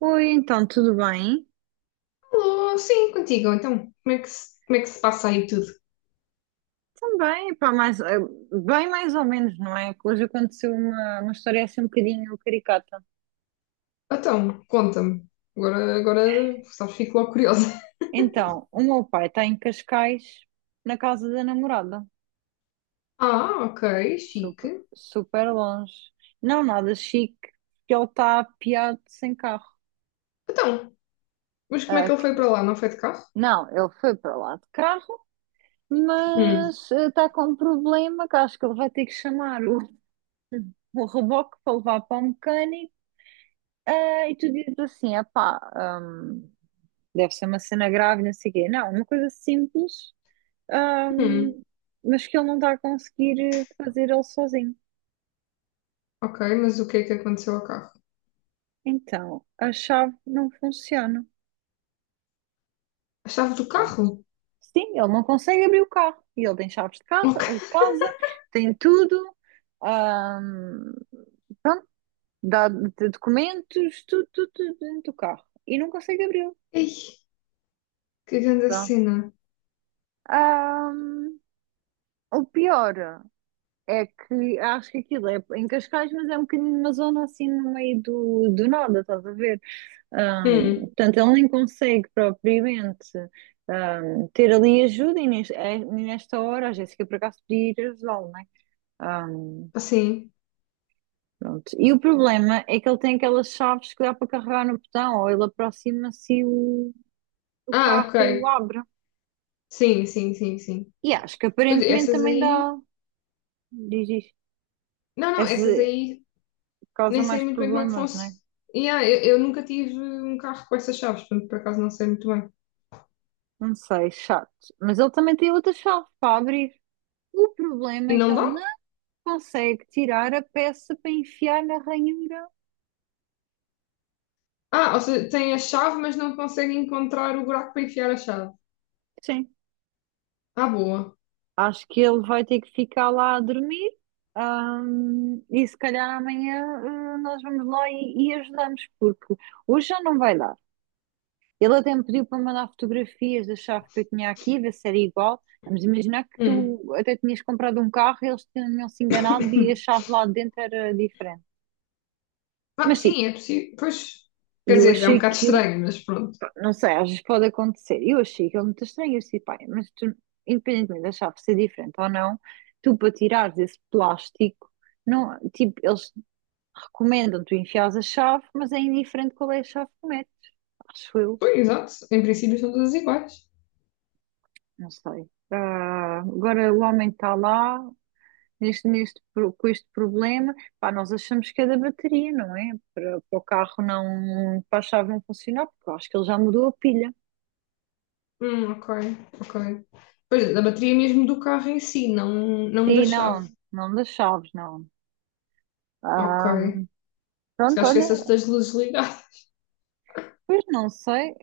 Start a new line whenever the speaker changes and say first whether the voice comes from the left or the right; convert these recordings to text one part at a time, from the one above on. right: Oi, então, tudo bem?
left: Alô, sim, contigo. Então, como é que se passa aí tudo?
right: Também, pá, mais, bem mais ou menos, não é? Que hoje aconteceu uma história assim um bocadinho caricata.
left: Então, conta-me. Agora, sabes, fico logo curiosa.
right: Então, o meu pai está em Cascais, na casa da namorada.
left: Ah, ok, chique.
right: Super, super longe. Não nada chique, porque ele está apeado sem carro.
left: Então, mas como é
right: Ah,
left: que ele foi para lá? Não foi de carro?
right: não, ele foi para lá de carro,
left: Hum,
right: mas está com um problema que acho que ele vai ter que chamar o reboque para levar para o mecânico. Ah, e tu dizes assim, ah pá, deve ser uma cena grave, não sei o quê. Não, uma coisa simples,
left: hum,
right: hum, mas que ele não está a conseguir fazer ele sozinho.
left: ok, mas o que é que aconteceu ao carro?
right: Então, a chave não funciona.
left: A chave do
right: Pronto.
left: carro?
right: Sim, ele não consegue abrir o carro. E ele tem chaves de carro,
left: Ok.
right: de casa, tem tudo, hum, pronto, documentos, tudo, tudo, tudo dentro do carro. E não consegue abri-lo.
left: Ei, que grande
right: Pronto.
left: cena.
right: Hum, o pior. É que acho que aquilo é em Cascais, mas é um bocadinho uma zona assim no meio do nada, estás a ver?
left: Hum,
right: Portanto, ele nem consegue propriamente ter ali ajuda e nesta hora a Jéssica por acaso podia ir ajudá-lo, não é? Ahm,
left: assim.
right: Pronto. E o problema é que ele tem aquelas chaves que dá para carregar no botão, ou ele aproxima-se e o
left: Ah, ok.
right: carro abre.
left: Sim, sim, sim, sim.
right: E acho que
left: Mas
right: aparentemente
left: essas
right: também dá,
left: aí.
right: diz isto,
left: Não, não,
right: essa
left: essas aí
right: causa
left: nem sei
right: mais
left: muito bem como é que
right: problemas, não
left: funciona.
right: é?
left: Yeah, eu nunca tive um carro com essas chaves, portanto, por acaso não sei muito bem.
right: Não sei, chato. Mas ele também tem outra chave para abrir. O problema
left: E
right: é que
left: não
right: ele não
left: dá?
right: consegue tirar a peça para enfiar na ranhura.
left: Ah, ou seja, tem a chave, mas não consegue encontrar o buraco para enfiar a chave.
right: Sim.
left: Ah, boa.
right: Acho que ele vai ter que ficar lá a dormir. E se calhar amanhã, nós vamos lá e ajudamos, porque hoje já não vai dar. Ele até me pediu para mandar fotografias da chave que eu tinha aqui, ver se era igual. Vamos imaginar que
left: Hum.
right: tu até tinhas comprado um carro, e eles tinham se enganado e a chave lá de dentro era diferente.
left: Ah,
right: Mas sim,
left: sim, é possível. Pois, quer
right: e eu
left: dizer, é um
right: achei
left: bocado
right: aquilo,
left: estranho, mas pronto.
right: pá, não sei, às vezes pode acontecer. Eu achei aquilo muito estranho. Eu disse, pá, mas tu, independentemente de achar ser diferente ou não, tu para tirares esse plástico, não, tipo, eles recomendam tu enfiares a chave, mas é indiferente qual é a chave que metes, acho eu,
left: Pois, exato. Em princípio são todas iguais.
right: não sei. Ah, agora o homem está lá, com este problema, pá, nós achamos que é da bateria, não é? Para, para o carro não, para a chave não funcionar, porque eu acho que ele já mudou a pilha.
left: Ok, ok. Pois, da bateria mesmo do carro em si, não, não da
right: Sim,
left: chave.
right: não, não das chaves, não.
left: Ok.
right: Ahm,
left: Se
right: Pronto,
left: calhar
right: olha,
left: esquecesse das luzes ligadas.
right: pois não sei.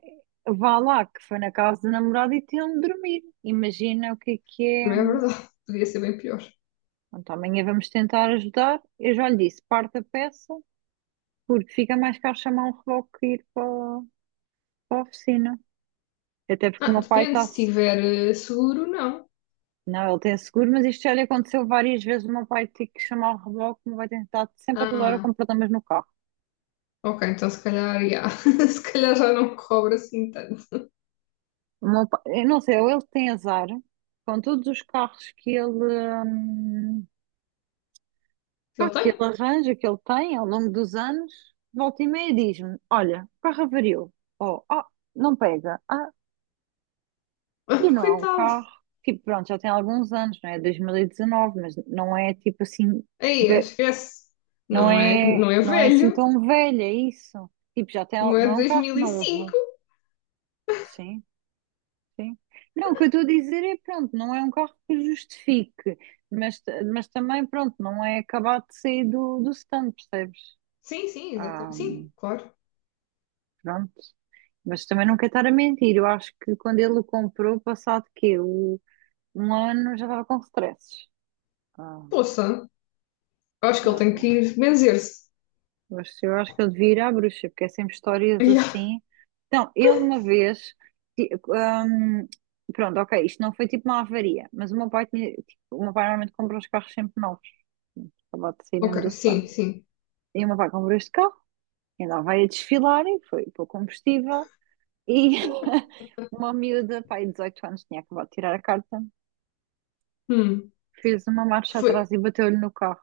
right: Vá lá, que foi na casa do namorado e tinham de dormir. Imagina o que é que é.
left: Também é verdade. Podia ser bem pior.
right: Pronto, amanhã vamos tentar ajudar. Eu já lhe disse, parte a peça, porque fica mais caro chamar um reboque que ir para, para a oficina. Até porque o
left: Ah,
right: meu pai
left: depende,
right: está.
left: se tiver seguro, não.
right: Não, ele tem seguro, mas isto já lhe aconteceu várias vezes. O meu pai tem que chamar o reboque, o meu pai tem estado sempre a toda hora
left: Ah,
right: com problemas no carro.
left: ok, então se calhar, já. Se calhar já não cobra assim tanto.
right: Eu não sei, ou ele tem azar com todos os carros que ele. hum, Pá,
left: Ele
right: aquele
left: tem?
right: arranjo que ele tem ao longo dos anos, volta e meia diz-me: Olha, o carro avariou. Ou, ah, não pega. Ah, e não há um
left: Coitado.
right: carro. Tipo, pronto, já tem alguns anos, não é? 2019, mas não é tipo assim,
left: Aí,
right: tipo, é-
left: esquece.
right: não
left: Não é,
right: é,
left: não é
right: não é assim
left: velho,
right: tão velha isso. Tipo, já tem,
left: não é
right: não
left: de
right: é um carro
left: 2005.
right: novo. Sim, sim. Não, o que eu estou a dizer é, pronto, não é um carro que justifique, mas, mas também, pronto, não é acabado de sair do stand, percebes?
left: Sim, sim,
right: Ah,
left: exatamente. Sim, claro.
right: pronto. Mas também não quero estar a mentir. Eu acho que quando ele o comprou, passado quê? Um ano já estava com stresses. Ah,
left: Poça, acho que ele tem que
right: tá.
left: ir benzer-se.
right: Mas eu acho que ele devia ir à bruxa, porque é sempre histórias
left: Ya.
right: assim. Então, ele uma vez. ti- hum, Pronto, ok, isto não foi tipo uma avaria, mas o meu pai tinha. Tipo, o meu pai normalmente compra os carros sempre novos. Acabava de sair
left: Ok,
right: mesmo do stand.
left: sim, sim.
right: E o meu pai comprou este carro, e andava aí a desfilar e foi para o combustível. E uma miúda, pai, de 18 anos, tinha acabado de tirar a carta.
left: Hum,
right: Fez uma marcha
left: foi.
right: atrás e bateu-lhe no carro.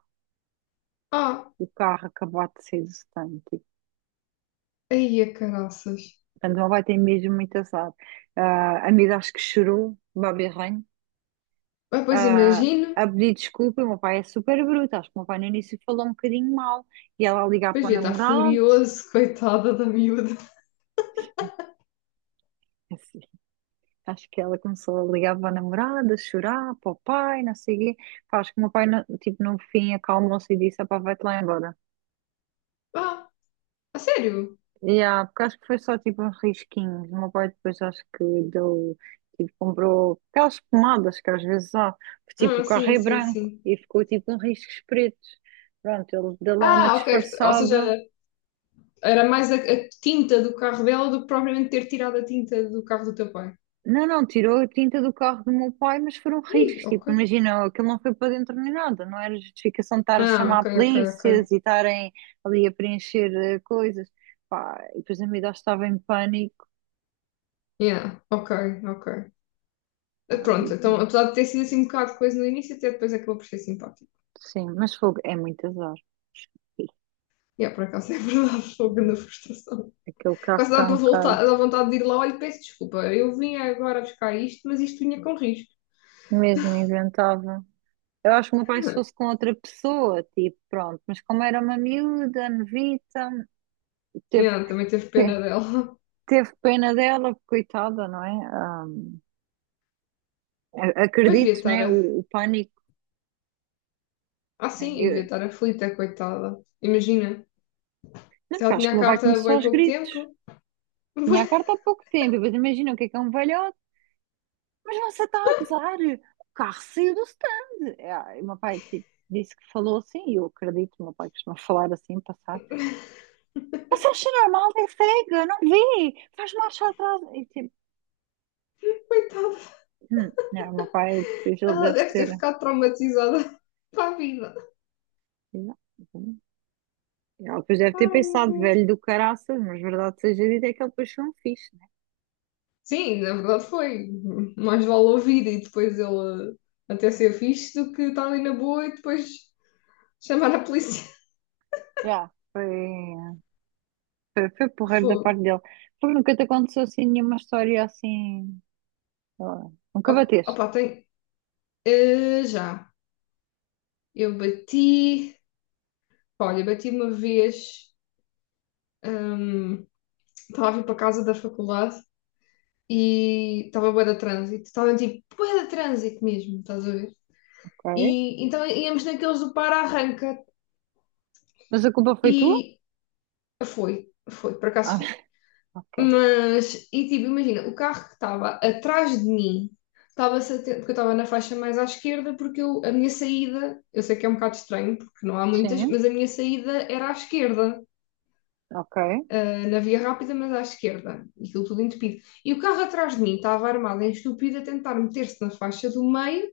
left: Ah,
right: O carro acabou de sair do stand. Tipo.
left: aí a caraças.
right: Portanto, ela vai ter mesmo muito azar. Ah, a amiga acho que chorou, Babi Ranho,
left: Ah, pois
right: ah,
left: imagino.
right: a pedir desculpa. O meu pai é super bruto. Acho que o meu pai no início falou um bocadinho mal. E ela a ligar
left: Pois
right: para o
left: devia estar
right: namorado.
left: furioso, coitada da miúda.
right: É assim, acho que ela começou a ligar para o namorado, a chorar, para o pai, não sei o quê. Pá, acho que o meu pai, no, tipo, no fim, acalmou-se e disse: "Ah, pá, vai-te lá embora.
left: Ah, a sério?
right: Yeah, porque acho que foi só tipo uns risquinhos. O meu pai depois acho que deu, tipo, comprou aquelas pomadas que às vezes há, que tipo o
left: Ah,
right: carro
left: sim,
right: é
left: sim,
right: branco
left: sim.
right: e ficou tipo uns riscos pretos. Pronto, ele deu lá uma
left: Ah, ok. Ou seja,
right: disfarçada.
left: era mais a tinta do carro dela do que propriamente ter tirado a tinta do carro do teu pai.
right: Não, não, tirou a tinta do carro do meu pai, mas foram
left: Ih,
right: riscos.
left: ok.
right: Tipo, imagina, aquilo não foi para dentro nem nada. Não era justificação de estar a
left: Ah,
right: chamar
left: ok, ok,
right: polícias
left: ok.
right: e estarem ali a preencher coisas. Pá, e depois a miúda estava em pânico.
left: Yeah, ok, ok.
right: Ah,
left: Pronto, então, apesar de ter sido assim um bocado de coisa no início, até depois acabou por ser simpático.
right: sim, mas fogo, é muito azar.
left: Yeah, por acaso é verdade, foi uma grande frustração.
right: Aquele carro
left: Quase dá
right: está
left: para
right: um bocado
left: voltar, dá vontade de ir lá, olha, peço desculpa, eu vim agora buscar isto, mas isto vinha com risco.
right: mesmo inventável. Eu acho que o meu pai, se fosse com outra pessoa, tipo, pronto, mas como era uma miúda, novita, teve,
left: Yeah, também teve
right: te-
left: pena dela.
right: teve pena dela, coitada, não é?
left: Pois devia
right: Acredito,
left: estar
right: né?
left: a...
right: O pânico.
left: Ah,
right: Né?
left: sim, devia estar aflita, coitada. Imagina.
right: Não,
left: Se
right: porque
left: ela
right: acho
left: tinha
right: que o
left: a
right: meu pai
left: carta há
right: começou
left: bem
right: aos
left: pouco
right: gritos.
left: tempo,
right: Tinha a carta há pouco tempo, e depois imagina o que é um velhote, mas você está a gozar, o carro saiu do stand. Ah, e o meu pai, tipo, disse que falou assim, e eu acredito, o meu pai costuma falar assim, passado. Você achou normal ter cega? Não vi. Faz marcha atrás. E tipo,
left: coitada,
right: não, o meu pai, depois ele
left: ela
right: deve
left: deve ter
right: ter.
left: ficado traumatizada para a vida.
right: Não, não. Ele depois deve ter
left: Ai, meu
right: pensado,
left: Deus.
right: velho do caraças, mas verdade seja dita, é que ele depois foi um fixe, né?
left: Sim, na verdade foi. Mais vale ouvir e depois ele até ser fixe do que estar ali na boa e depois chamar a polícia.
right: Já. Foi porreiro da
left: Fogo.
right: parte dele. Porque nunca te aconteceu assim nenhuma história assim. Sei lá. Nunca bateste,
left: Opa, tem. Eh, já. Eu bati. Olha, bati uma vez. hum, Estava a vir para casa da faculdade e estava bué de trânsito. Estava tipo bué de trânsito mesmo, estás a ver?
right: ok?
left: E então íamos naqueles do para-arranca
right: Mas a culpa foi tua?
left: e foi, foi, por acaso
right: Ah,
left: foi.
right: ok.
left: Mas, e tipo, imagina, o carro que estava atrás de mim, porque eu estava na faixa mais à esquerda, porque eu, a minha saída, eu sei que é um bocado estranho, porque não há muitas,
right: Sim,
left: mas a minha saída era à esquerda,
right: ok,
left: ah, na via rápida, mas à esquerda, e aquilo tudo entupido. E o carro atrás de mim estava armado em estúpido a tentar meter-se na faixa do meio,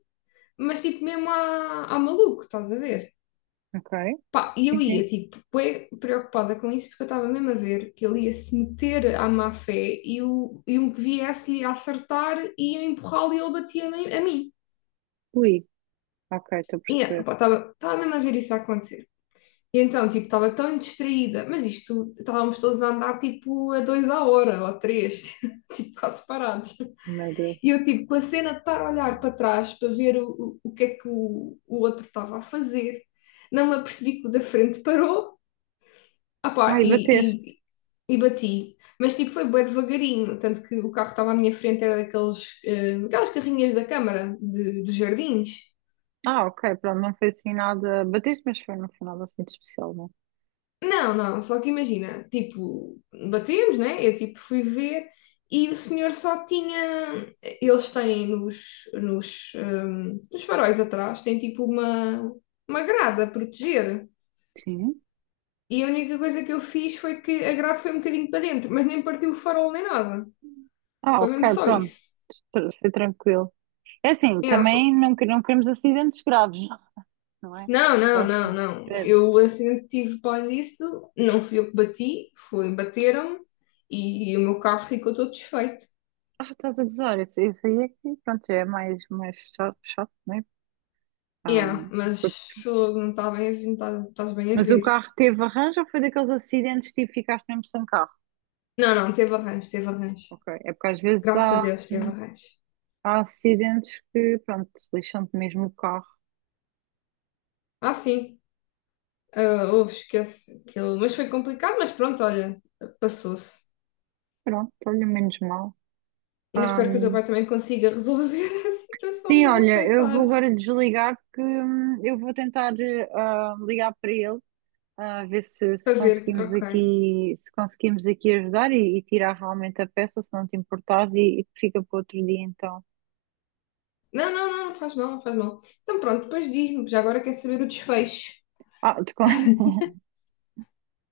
left: mas tipo mesmo à, à maluco, estás a ver?
right: ok.
left: Pá, e
right: Sim,
left: eu ia,
right: sim.
left: tipo, bué preocupada com isso, porque eu estava mesmo a ver que ele ia se meter à má fé e, o, e um que viesse-lhe a acertar ia empurrá-lo e ele batia-me a mim.
right: Ui, ok, estou a
left: E
right: perceber.
left: estava mesmo a ver isso a acontecer. E então, tipo, estava tão distraída, mas isto, estávamos todos a andar, tipo, a dois à hora, ou a três, tipo, quase parados.
right: Meu Deus.
left: E eu, tipo, com a cena de estar a olhar para trás para ver o que é que o outro estava a fazer, não me apercebi que o da frente parou. Ah pá,
right: Ai, bateste.
left: e, e bati. Mas tipo, foi bem devagarinho. Tanto que o carro que estava à minha frente era daqueles, aquelas carrinhas da Câmara de, dos Jardins.
right: Ah, ok, pronto, não foi assim nada. Batiste, mas foi no final assim de especial, não?
left: Não, não, só que imagina, tipo, batemos, né? Eu tipo fui ver e o senhor só tinha. Eles têm nos, nos, nos faróis atrás, têm tipo uma grade a proteger.
right: Sim.
left: E a única coisa que eu fiz foi que a grade foi um bocadinho para dentro, mas nem partiu o farol nem nada.
right: Ah,
left: Foi
right: ok,
left: mesmo só
right: pronto.
left: isso.
right: Foi tranquilo. É assim,
left: É.
right: também não, não queremos acidentes graves, não, não é?
left: Não, não, não,
right: Próximo.
left: não.
right: É-
left: Eu, assim, o acidente que tive para além disso, não fui eu que bati, foi, bateram-me e o meu carro ficou todo desfeito.
right: Ah, estás a gozar, isso aí é que, pronto, já é mais, mais chato, chato, não é? Ah,
left: Yeah, mas
right: porque-
left: fogo, não está bem a ver, não estás bem a
right: mas o
left: ver.
right: carro teve arranjo ou foi daqueles acidentes tipo ficaste mesmo sem carro?
left: Não, não, teve arranjo, teve arranjo.
right: Ok, é porque às vezes
left: Graças a Deus teve arranjo.
right: há acidentes que, pronto, lixam-te mesmo o carro.
left: Ah, sim, ah, houve, esquece. Aquilo. Mas foi complicado, mas pronto, olha, passou-se.
right: Pronto, olha, menos mal.
left: E eu
right: Ah,
left: espero que o teu pai também consiga resolver a situação
right: sim,
left: dele,
right: olha, eu vou
left: coitado.
right: agora desligar que eu vou tentar ligar para ele, a ver se
left: Para ver,
right: conseguimos
left: ok.
right: aqui, se conseguimos aqui ajudar e tirar realmente a peça, se não te importares, e fica para outro dia então.
left: Não, não, não, não faz mal, não faz mal. Então pronto, depois diz-me, já agora quero saber o desfecho.
right: Ah,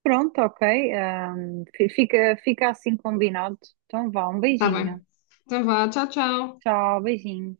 right: pronto, ok. Fica assim combinado. Então vá, um
left: Tá bem.
right: beijinho.
left: Então vá, tchau, tchau.
right: Tchau, beijinho.